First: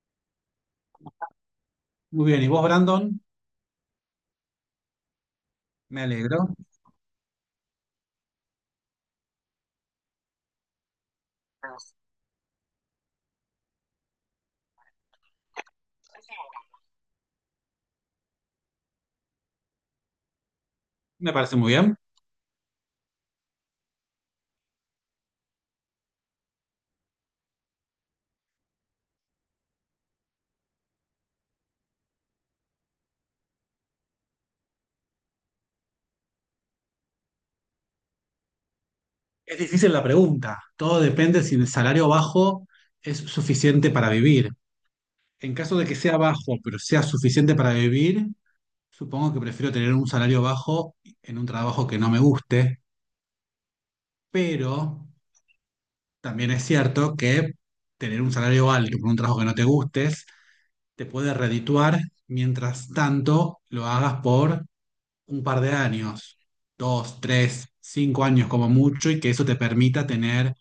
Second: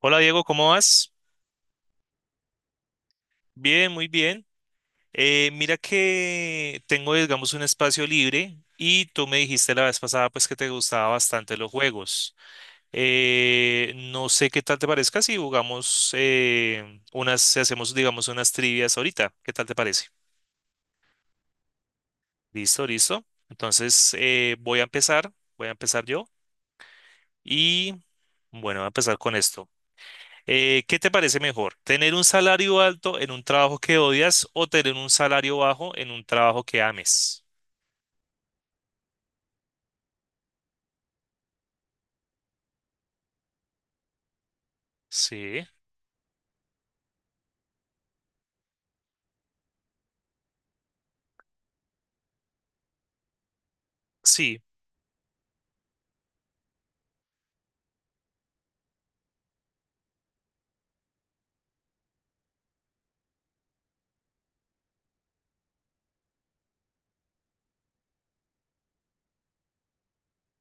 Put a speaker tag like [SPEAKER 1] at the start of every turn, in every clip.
[SPEAKER 1] Hola Diego, ¿cómo vas?
[SPEAKER 2] Muy bien, ¿y vos, Brandon?
[SPEAKER 1] Bien, muy bien. Mira
[SPEAKER 2] Me alegro.
[SPEAKER 1] que tengo, digamos, un espacio libre y tú me dijiste la vez pasada pues que te gustaban bastante los juegos. No sé qué tal te parezca si jugamos si hacemos, digamos, unas trivias ahorita. ¿Qué tal te parece?
[SPEAKER 2] Me parece muy bien.
[SPEAKER 1] Listo, listo. Entonces voy a empezar yo y bueno, voy a empezar con esto. ¿Qué te parece mejor? ¿Tener un salario alto en un trabajo que odias o tener un salario bajo en un trabajo que ames?
[SPEAKER 2] Es difícil la pregunta. Todo depende si el salario bajo es suficiente para vivir. En
[SPEAKER 1] Sí,
[SPEAKER 2] caso de que sea bajo, pero sea suficiente para vivir, supongo que prefiero tener un salario bajo en un trabajo que no me guste,
[SPEAKER 1] sí,
[SPEAKER 2] pero también es cierto que tener un salario alto por un trabajo que no te gustes te puede redituar mientras tanto lo hagas por un par de años, dos, tres, cinco años como mucho, y que eso te permita tener,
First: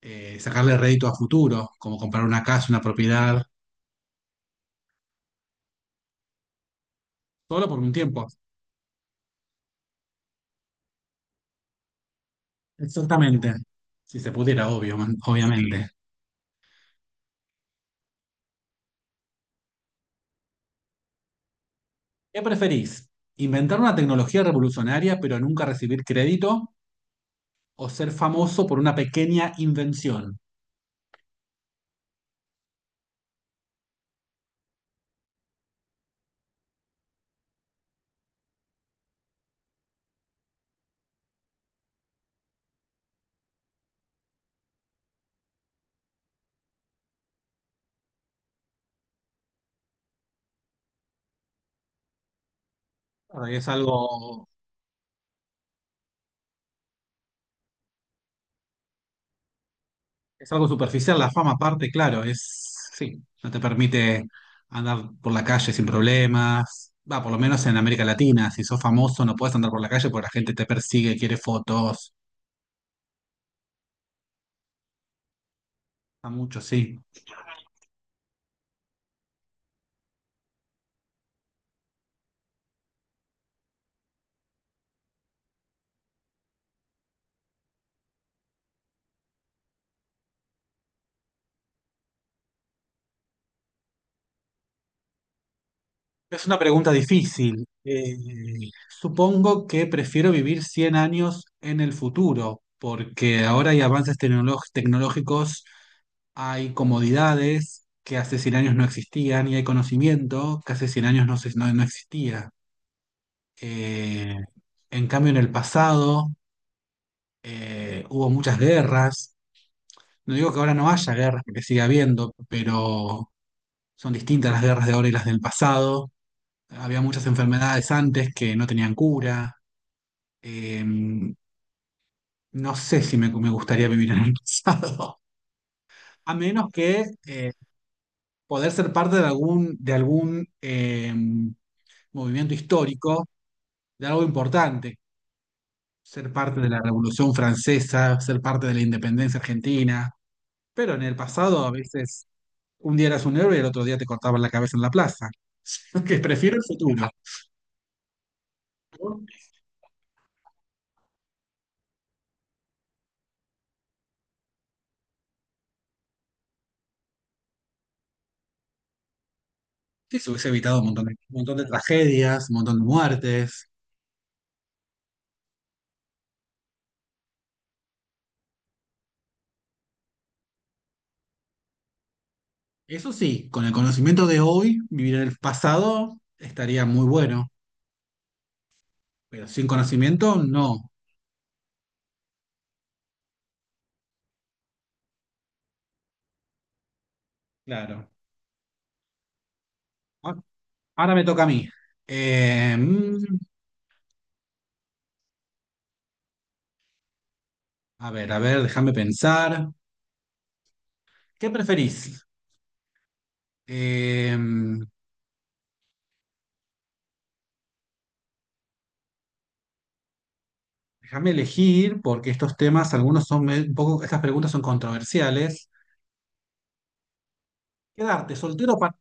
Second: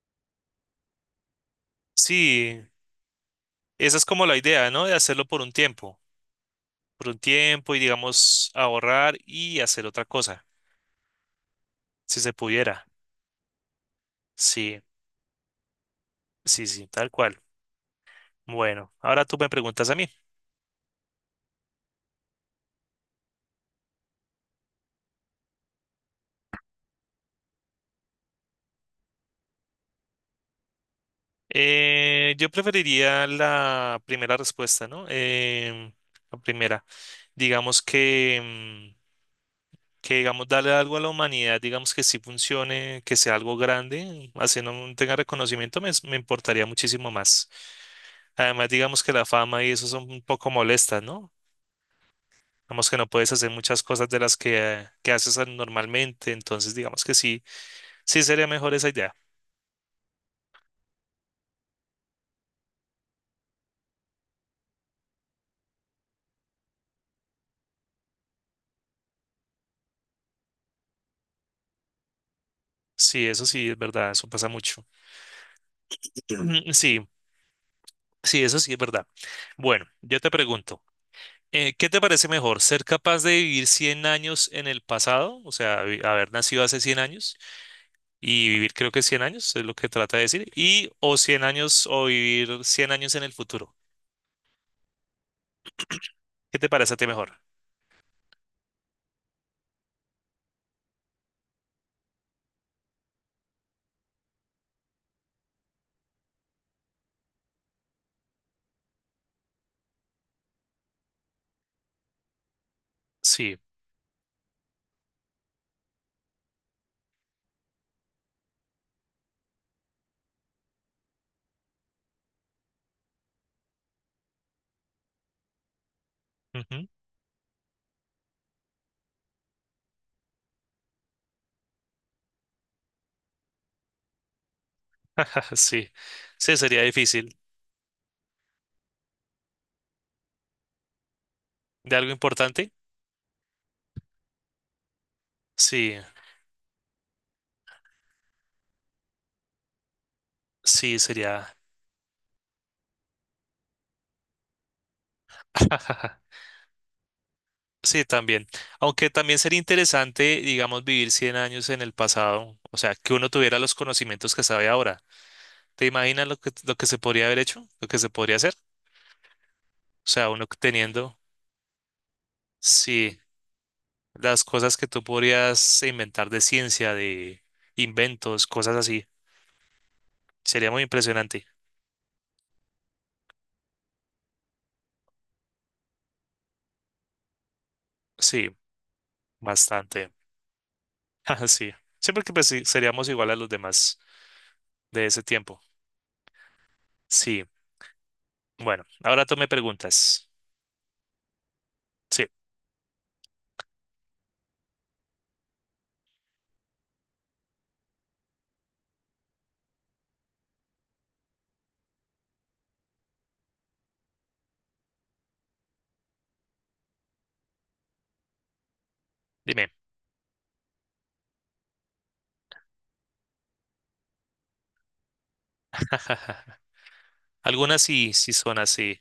[SPEAKER 2] sacarle rédito a futuro, como comprar una
[SPEAKER 1] sí.
[SPEAKER 2] casa, una propiedad,
[SPEAKER 1] Esa es como la idea, ¿no? De hacerlo por un
[SPEAKER 2] solo
[SPEAKER 1] tiempo
[SPEAKER 2] por
[SPEAKER 1] y
[SPEAKER 2] un tiempo.
[SPEAKER 1] digamos ahorrar y hacer otra cosa, si se pudiera.
[SPEAKER 2] Exactamente. Si se pudiera,
[SPEAKER 1] Sí,
[SPEAKER 2] obvio, obviamente.
[SPEAKER 1] sí, sí, tal cual. Bueno, ahora tú me preguntas a mí.
[SPEAKER 2] ¿Qué preferís? ¿Inventar una tecnología revolucionaria pero nunca recibir crédito? ¿O ser famoso por una pequeña invención?
[SPEAKER 1] Yo preferiría la primera respuesta, ¿no? La primera. Digamos que... mm, que digamos darle algo a la humanidad, digamos que sí funcione, que sea algo grande, así no tenga reconocimiento, me importaría muchísimo más. Además, digamos que la fama y eso son un poco molestas, ¿no? Digamos que no puedes hacer
[SPEAKER 2] Ahora,
[SPEAKER 1] muchas cosas de las que haces normalmente, entonces digamos que sí, sí sería mejor esa idea.
[SPEAKER 2] Es algo superficial, la fama aparte, claro, es, sí, no te permite andar por la calle sin problemas. Va, por lo menos en América Latina, si sos famoso no puedes andar por la calle porque la gente te persigue, quiere fotos.
[SPEAKER 1] Sí, eso sí es verdad, eso pasa mucho.
[SPEAKER 2] A mucho,
[SPEAKER 1] Sí,
[SPEAKER 2] sí.
[SPEAKER 1] sí, eso sí es verdad. Bueno, yo te pregunto. ¿Qué te parece mejor? ¿Ser capaz de vivir 100 años en el pasado? O sea, haber nacido hace 100 años y vivir creo que 100 años es lo que trata de decir. Y o 100 años o vivir 100 años en el futuro.
[SPEAKER 2] Es
[SPEAKER 1] ¿Qué
[SPEAKER 2] una
[SPEAKER 1] te
[SPEAKER 2] pregunta
[SPEAKER 1] parece a ti mejor?
[SPEAKER 2] difícil. Supongo que prefiero vivir 100 años en el futuro, porque ahora hay avances tecnológicos, hay comodidades que hace 100 años no existían y hay conocimiento que hace 100 años no existía.
[SPEAKER 1] Sí.
[SPEAKER 2] Eh, en cambio, en el pasado hubo muchas guerras. No digo que ahora no haya guerras, porque sigue habiendo, pero son distintas las guerras de ahora y las del pasado.
[SPEAKER 1] Ujú.
[SPEAKER 2] Había muchas enfermedades antes que no tenían cura. Eh, no sé si me gustaría vivir en el pasado,
[SPEAKER 1] Sí.
[SPEAKER 2] a
[SPEAKER 1] Sí,
[SPEAKER 2] menos
[SPEAKER 1] sería
[SPEAKER 2] que
[SPEAKER 1] difícil.
[SPEAKER 2] poder ser parte de algún
[SPEAKER 1] ¿De algo
[SPEAKER 2] movimiento
[SPEAKER 1] importante?
[SPEAKER 2] histórico, de algo importante,
[SPEAKER 1] Sí.
[SPEAKER 2] ser parte de la Revolución Francesa, ser parte de la independencia argentina. Pero
[SPEAKER 1] Sí,
[SPEAKER 2] en el
[SPEAKER 1] sería.
[SPEAKER 2] pasado a veces un día eras un héroe y el otro día te cortaban la cabeza en la plaza. Que prefiero el futuro.
[SPEAKER 1] Sí, también. Aunque
[SPEAKER 2] ¿No?
[SPEAKER 1] también sería interesante, digamos, vivir 100 años en el pasado. O sea, que uno tuviera los conocimientos que sabe ahora. ¿Te imaginas lo que se podría haber hecho? ¿Lo que se podría hacer? O
[SPEAKER 2] Que
[SPEAKER 1] sea,
[SPEAKER 2] se
[SPEAKER 1] uno
[SPEAKER 2] hubiese evitado un montón de
[SPEAKER 1] teniendo...
[SPEAKER 2] un montón de tragedias, un montón de
[SPEAKER 1] Sí,
[SPEAKER 2] muertes.
[SPEAKER 1] las cosas que tú podrías inventar de ciencia, de inventos, cosas así. Sería muy impresionante.
[SPEAKER 2] Eso sí, con el conocimiento de hoy, vivir en el pasado estaría muy bueno.
[SPEAKER 1] Sí,
[SPEAKER 2] Pero sin
[SPEAKER 1] bastante.
[SPEAKER 2] conocimiento, no.
[SPEAKER 1] Ajá. Sí. Siempre que pues, sí, seríamos igual a los demás de ese tiempo. Sí.
[SPEAKER 2] Claro.
[SPEAKER 1] Bueno, ahora tú me preguntas.
[SPEAKER 2] Ah, ahora me toca a mí.
[SPEAKER 1] Sí,
[SPEAKER 2] Eh, mm, a ver, a ver, déjame pensar. ¿Qué preferís? Eh,
[SPEAKER 1] dime.
[SPEAKER 2] Déjame elegir, porque estos temas, algunos son un poco, estas preguntas son controversiales.
[SPEAKER 1] Algunas sí, sí
[SPEAKER 2] ¿Quedarte
[SPEAKER 1] son
[SPEAKER 2] soltero para...
[SPEAKER 1] así.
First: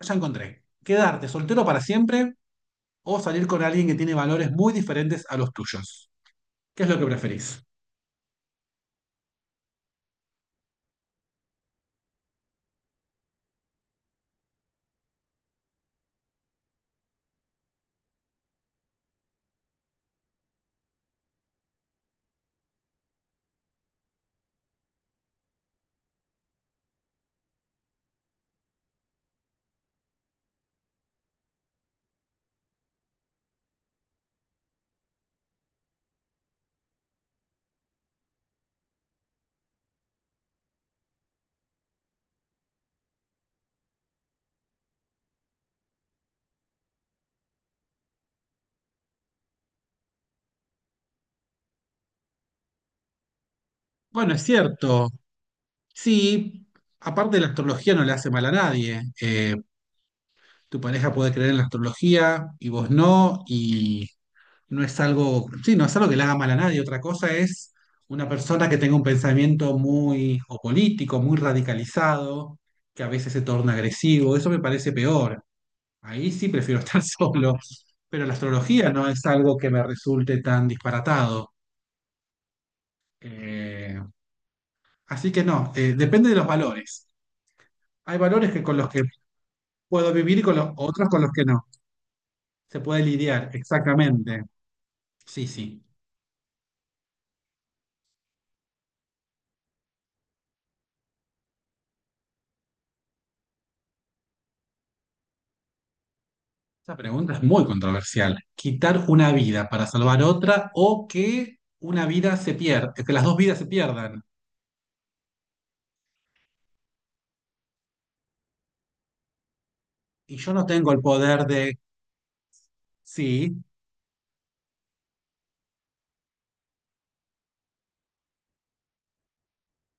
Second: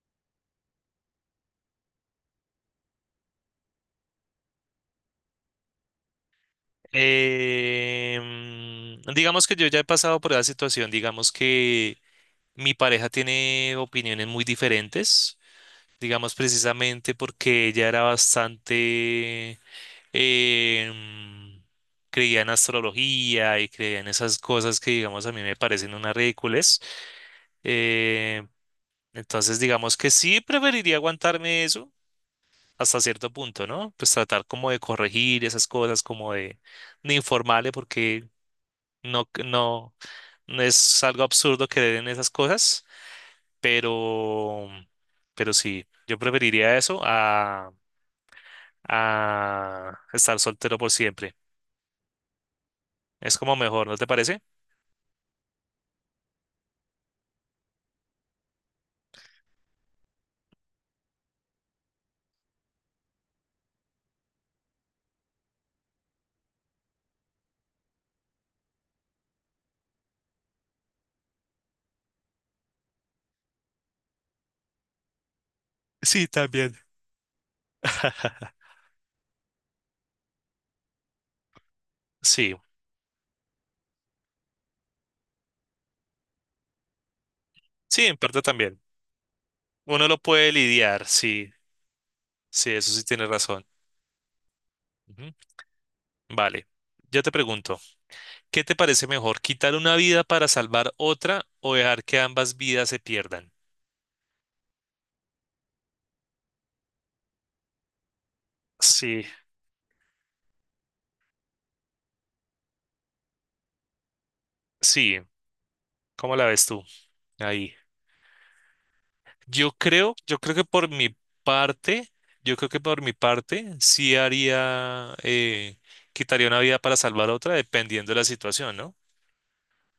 [SPEAKER 2] Ya encontré. ¿Quedarte soltero para siempre o salir con alguien que tiene valores muy diferentes a los tuyos? ¿Qué es lo que preferís?
[SPEAKER 1] Digamos que yo ya he pasado por esa situación. Digamos que mi pareja tiene opiniones muy diferentes. Digamos precisamente porque ella era bastante. Em, Creía en astrología y creía en esas cosas que, digamos, a mí me parecen unas ridículas. Eh, entonces, digamos que sí preferiría aguantarme eso hasta cierto punto, ¿no? Pues tratar como de corregir esas cosas, como de informarle, porque no, no, no es algo absurdo creer en esas cosas, pero, pero sí, yo preferiría eso a estar soltero por siempre. Es como mejor, ¿no te
[SPEAKER 2] Bueno,
[SPEAKER 1] parece?
[SPEAKER 2] es cierto. Sí, aparte la astrología no le hace mal a nadie. Tu pareja puede creer en la astrología y vos no, y no es algo, sí, no es algo que le haga mal a nadie. Otra cosa es una persona que tenga un pensamiento muy o político, muy radicalizado, que a veces se torna agresivo. Eso me parece peor.
[SPEAKER 1] Sí,
[SPEAKER 2] Ahí sí
[SPEAKER 1] también.
[SPEAKER 2] prefiero estar solo. Pero la astrología no es algo que me resulte tan disparatado.
[SPEAKER 1] Sí,
[SPEAKER 2] Eh, Así que no, depende de los valores.
[SPEAKER 1] sí, en
[SPEAKER 2] Hay
[SPEAKER 1] parte
[SPEAKER 2] valores que con
[SPEAKER 1] también.
[SPEAKER 2] los que
[SPEAKER 1] Uno
[SPEAKER 2] puedo
[SPEAKER 1] lo
[SPEAKER 2] vivir y
[SPEAKER 1] puede
[SPEAKER 2] con los
[SPEAKER 1] lidiar,
[SPEAKER 2] otros con los que
[SPEAKER 1] sí,
[SPEAKER 2] no.
[SPEAKER 1] sí,
[SPEAKER 2] Se
[SPEAKER 1] eso
[SPEAKER 2] puede
[SPEAKER 1] sí tienes
[SPEAKER 2] lidiar,
[SPEAKER 1] razón.
[SPEAKER 2] exactamente.
[SPEAKER 1] Ujú.
[SPEAKER 2] Sí, sí.
[SPEAKER 1] Vale, yo te pregunto, ¿qué te parece mejor, quitar una vida para salvar otra o dejar que ambas vidas se pierdan?
[SPEAKER 2] Esta pregunta es muy controversial. ¿Quitar
[SPEAKER 1] Sí,
[SPEAKER 2] una vida para salvar otra o que una vida se pierda, que las dos vidas se pierdan?
[SPEAKER 1] sí, ¿cómo la ves tú ahí? Yo creo,
[SPEAKER 2] Y
[SPEAKER 1] yo
[SPEAKER 2] yo
[SPEAKER 1] creo que
[SPEAKER 2] no
[SPEAKER 1] por
[SPEAKER 2] tengo el
[SPEAKER 1] mi
[SPEAKER 2] poder de...
[SPEAKER 1] parte, yo creo que por mi
[SPEAKER 2] Sí,
[SPEAKER 1] parte sí haría, quitaría una vida para salvar otra dependiendo de la situación, ¿no?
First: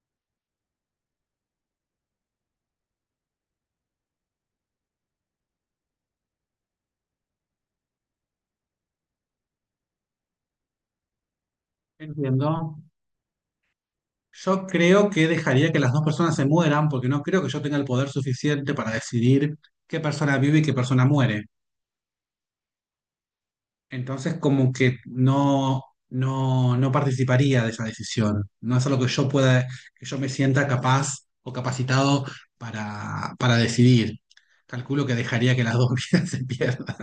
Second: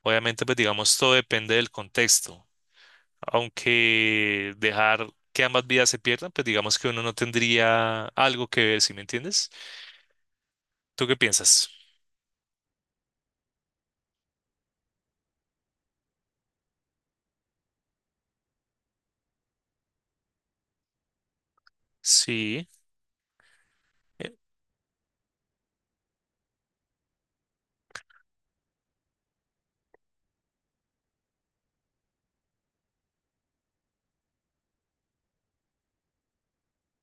[SPEAKER 1] Obviamente, pues digamos, todo depende del contexto, aunque dejar que ambas vidas se pierdan, pues digamos que uno no tendría algo que ver, ¿sí me entiendes? ¿Tú qué piensas?
[SPEAKER 2] entiendo. Yo creo que dejaría que las dos personas se mueran porque no creo que yo tenga el poder suficiente para decidir qué persona vive y qué persona muere.
[SPEAKER 1] Sí, eh,
[SPEAKER 2] Entonces, como que no, no participaría de esa decisión. No es algo que yo pueda, que yo me sienta capaz o capacitado para decidir. Calculo que dejaría que las dos vidas se pierdan.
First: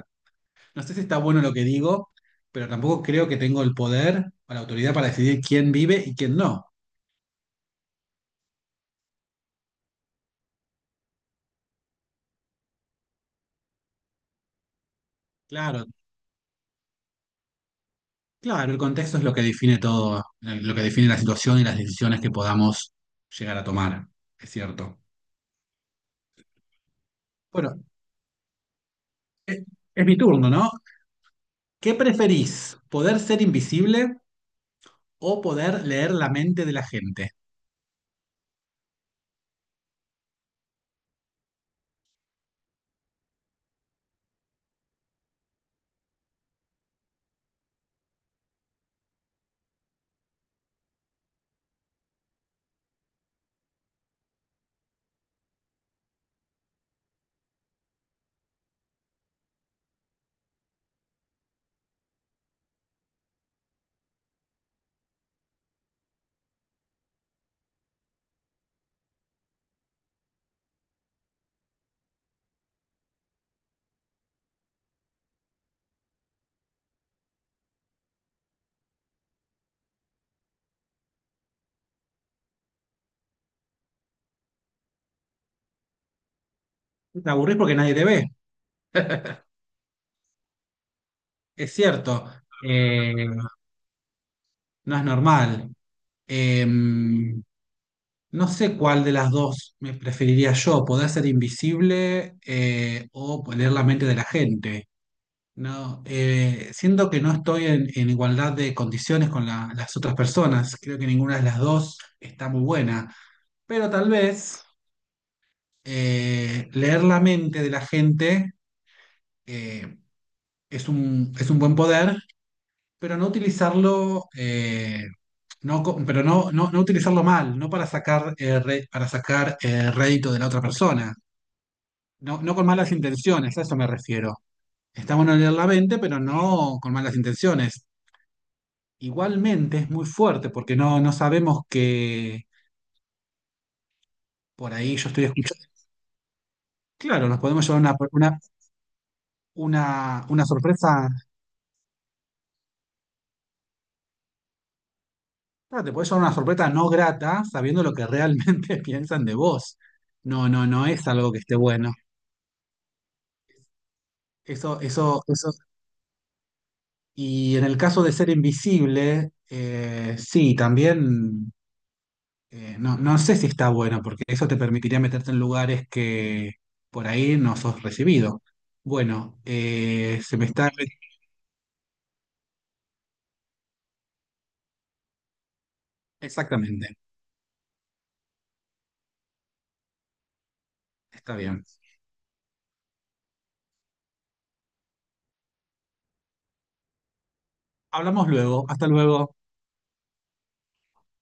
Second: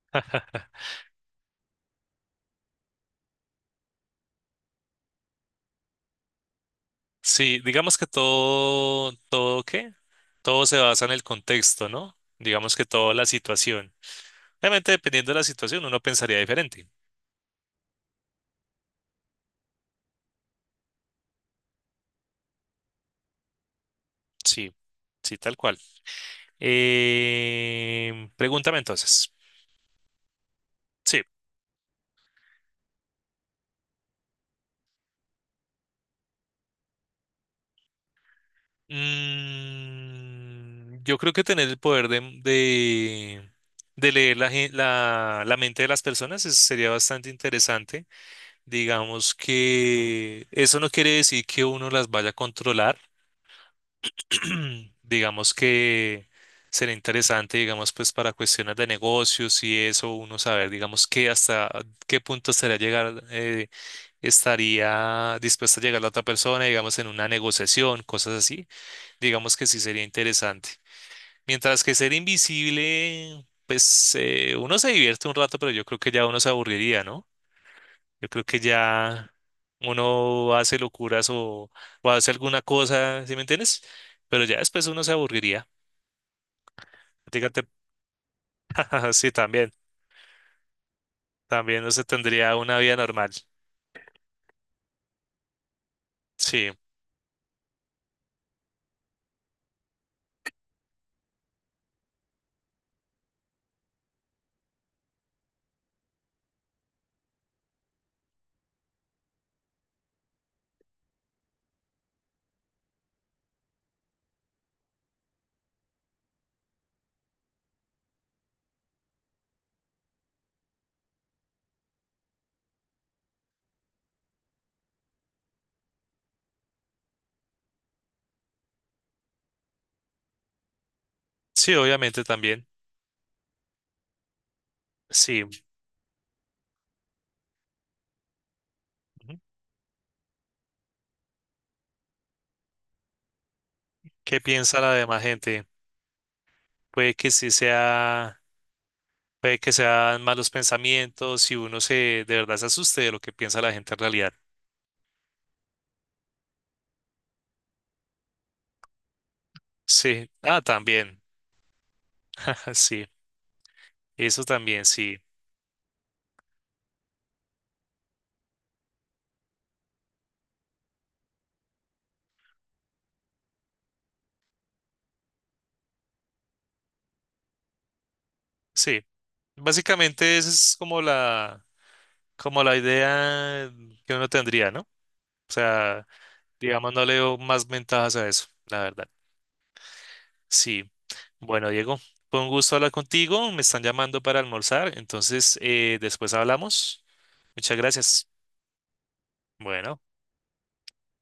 [SPEAKER 2] No sé si está bueno lo que digo, pero tampoco creo que tengo el poder o la autoridad para decidir quién vive y quién no.
[SPEAKER 1] sí, digamos que todo se basa en el contexto, ¿no? Digamos que toda la situación. Obviamente, dependiendo de la situación,
[SPEAKER 2] Claro,
[SPEAKER 1] uno pensaría diferente.
[SPEAKER 2] claro, el contexto es lo que define todo, lo que define la situación y las decisiones que podamos llegar a tomar. Es
[SPEAKER 1] Sí,
[SPEAKER 2] cierto.
[SPEAKER 1] sí, tal cual.
[SPEAKER 2] Bueno,
[SPEAKER 1] Pregúntame entonces.
[SPEAKER 2] es, es mi turno, ¿no?
[SPEAKER 1] Sí.
[SPEAKER 2] ¿Qué preferís? ¿Poder ser invisible o poder leer la mente de la gente?
[SPEAKER 1] Mm, yo creo que tener el poder de leer la mente de las personas sería bastante interesante. Digamos que eso no quiere decir que uno las vaya a controlar. Digamos que sería interesante, digamos, pues para cuestiones de negocios y eso, uno saber, digamos, que hasta qué punto sería llegar estaría dispuesta a llegar la otra persona, digamos, en una negociación, cosas así, digamos que sí sería interesante. Mientras que ser invisible, pues uno se divierte un rato, pero yo creo que ya uno se aburriría, ¿no? Yo creo que ya uno hace locuras o hace alguna cosa, ¿sí me entiendes? Pero ya después uno se aburriría.
[SPEAKER 2] Te aburrís
[SPEAKER 1] Dígate,
[SPEAKER 2] porque nadie te ve,
[SPEAKER 1] sí, también,
[SPEAKER 2] es
[SPEAKER 1] también no se
[SPEAKER 2] cierto.
[SPEAKER 1] tendría una vida
[SPEAKER 2] Eh,
[SPEAKER 1] normal.
[SPEAKER 2] no es normal.
[SPEAKER 1] Sí,
[SPEAKER 2] No sé cuál de las dos me preferiría yo, poder ser invisible o leer la mente de la gente. No, siento que no estoy en igualdad de condiciones con las otras personas. Creo que ninguna de las dos está muy buena. Pero tal vez leer la mente de la gente eh, es es un buen poder, pero no utilizarlo, no, pero no, no utilizarlo mal, no para sacar, para sacar rédito de la otra persona,
[SPEAKER 1] sí, obviamente
[SPEAKER 2] no, no
[SPEAKER 1] también.
[SPEAKER 2] con malas intenciones, a eso me refiero. Está bueno leer
[SPEAKER 1] Sí.
[SPEAKER 2] la mente, pero no con malas intenciones.
[SPEAKER 1] Ujú.
[SPEAKER 2] Igualmente es muy fuerte porque no, no sabemos que
[SPEAKER 1] ¿Qué
[SPEAKER 2] por
[SPEAKER 1] piensa la
[SPEAKER 2] ahí yo
[SPEAKER 1] demás
[SPEAKER 2] estoy escuchando.
[SPEAKER 1] gente? Puede
[SPEAKER 2] Claro,
[SPEAKER 1] que
[SPEAKER 2] nos
[SPEAKER 1] sí
[SPEAKER 2] podemos llevar
[SPEAKER 1] sea, puede que sean
[SPEAKER 2] una
[SPEAKER 1] malos
[SPEAKER 2] sorpresa.
[SPEAKER 1] pensamientos y uno se, de verdad se asuste de lo que piensa la gente en realidad.
[SPEAKER 2] Claro, te puede llevar una sorpresa no grata sabiendo lo que realmente piensan de vos.
[SPEAKER 1] Sí,
[SPEAKER 2] No,
[SPEAKER 1] ah,
[SPEAKER 2] no, no es
[SPEAKER 1] también,
[SPEAKER 2] algo que esté bueno.
[SPEAKER 1] sí, eso
[SPEAKER 2] Eso,
[SPEAKER 1] también, sí,
[SPEAKER 2] eso, eso. Y en el caso de ser invisible, sí, también no, no sé si está bueno, porque eso te permitiría meterte en lugares que por ahí no sos recibido.
[SPEAKER 1] sí.
[SPEAKER 2] Bueno, se
[SPEAKER 1] Básicamente
[SPEAKER 2] me
[SPEAKER 1] esa
[SPEAKER 2] está...
[SPEAKER 1] es como la idea que uno tendría, ¿no? O sea, digamos,
[SPEAKER 2] Exactamente,
[SPEAKER 1] no le veo más ventajas a eso, la verdad. Sí.
[SPEAKER 2] está bien.
[SPEAKER 1] Bueno, Diego, fue un gusto hablar contigo. Me están llamando para almorzar, entonces después hablamos. Muchas
[SPEAKER 2] Hablamos
[SPEAKER 1] gracias.
[SPEAKER 2] luego. Hasta luego.
[SPEAKER 1] Bueno.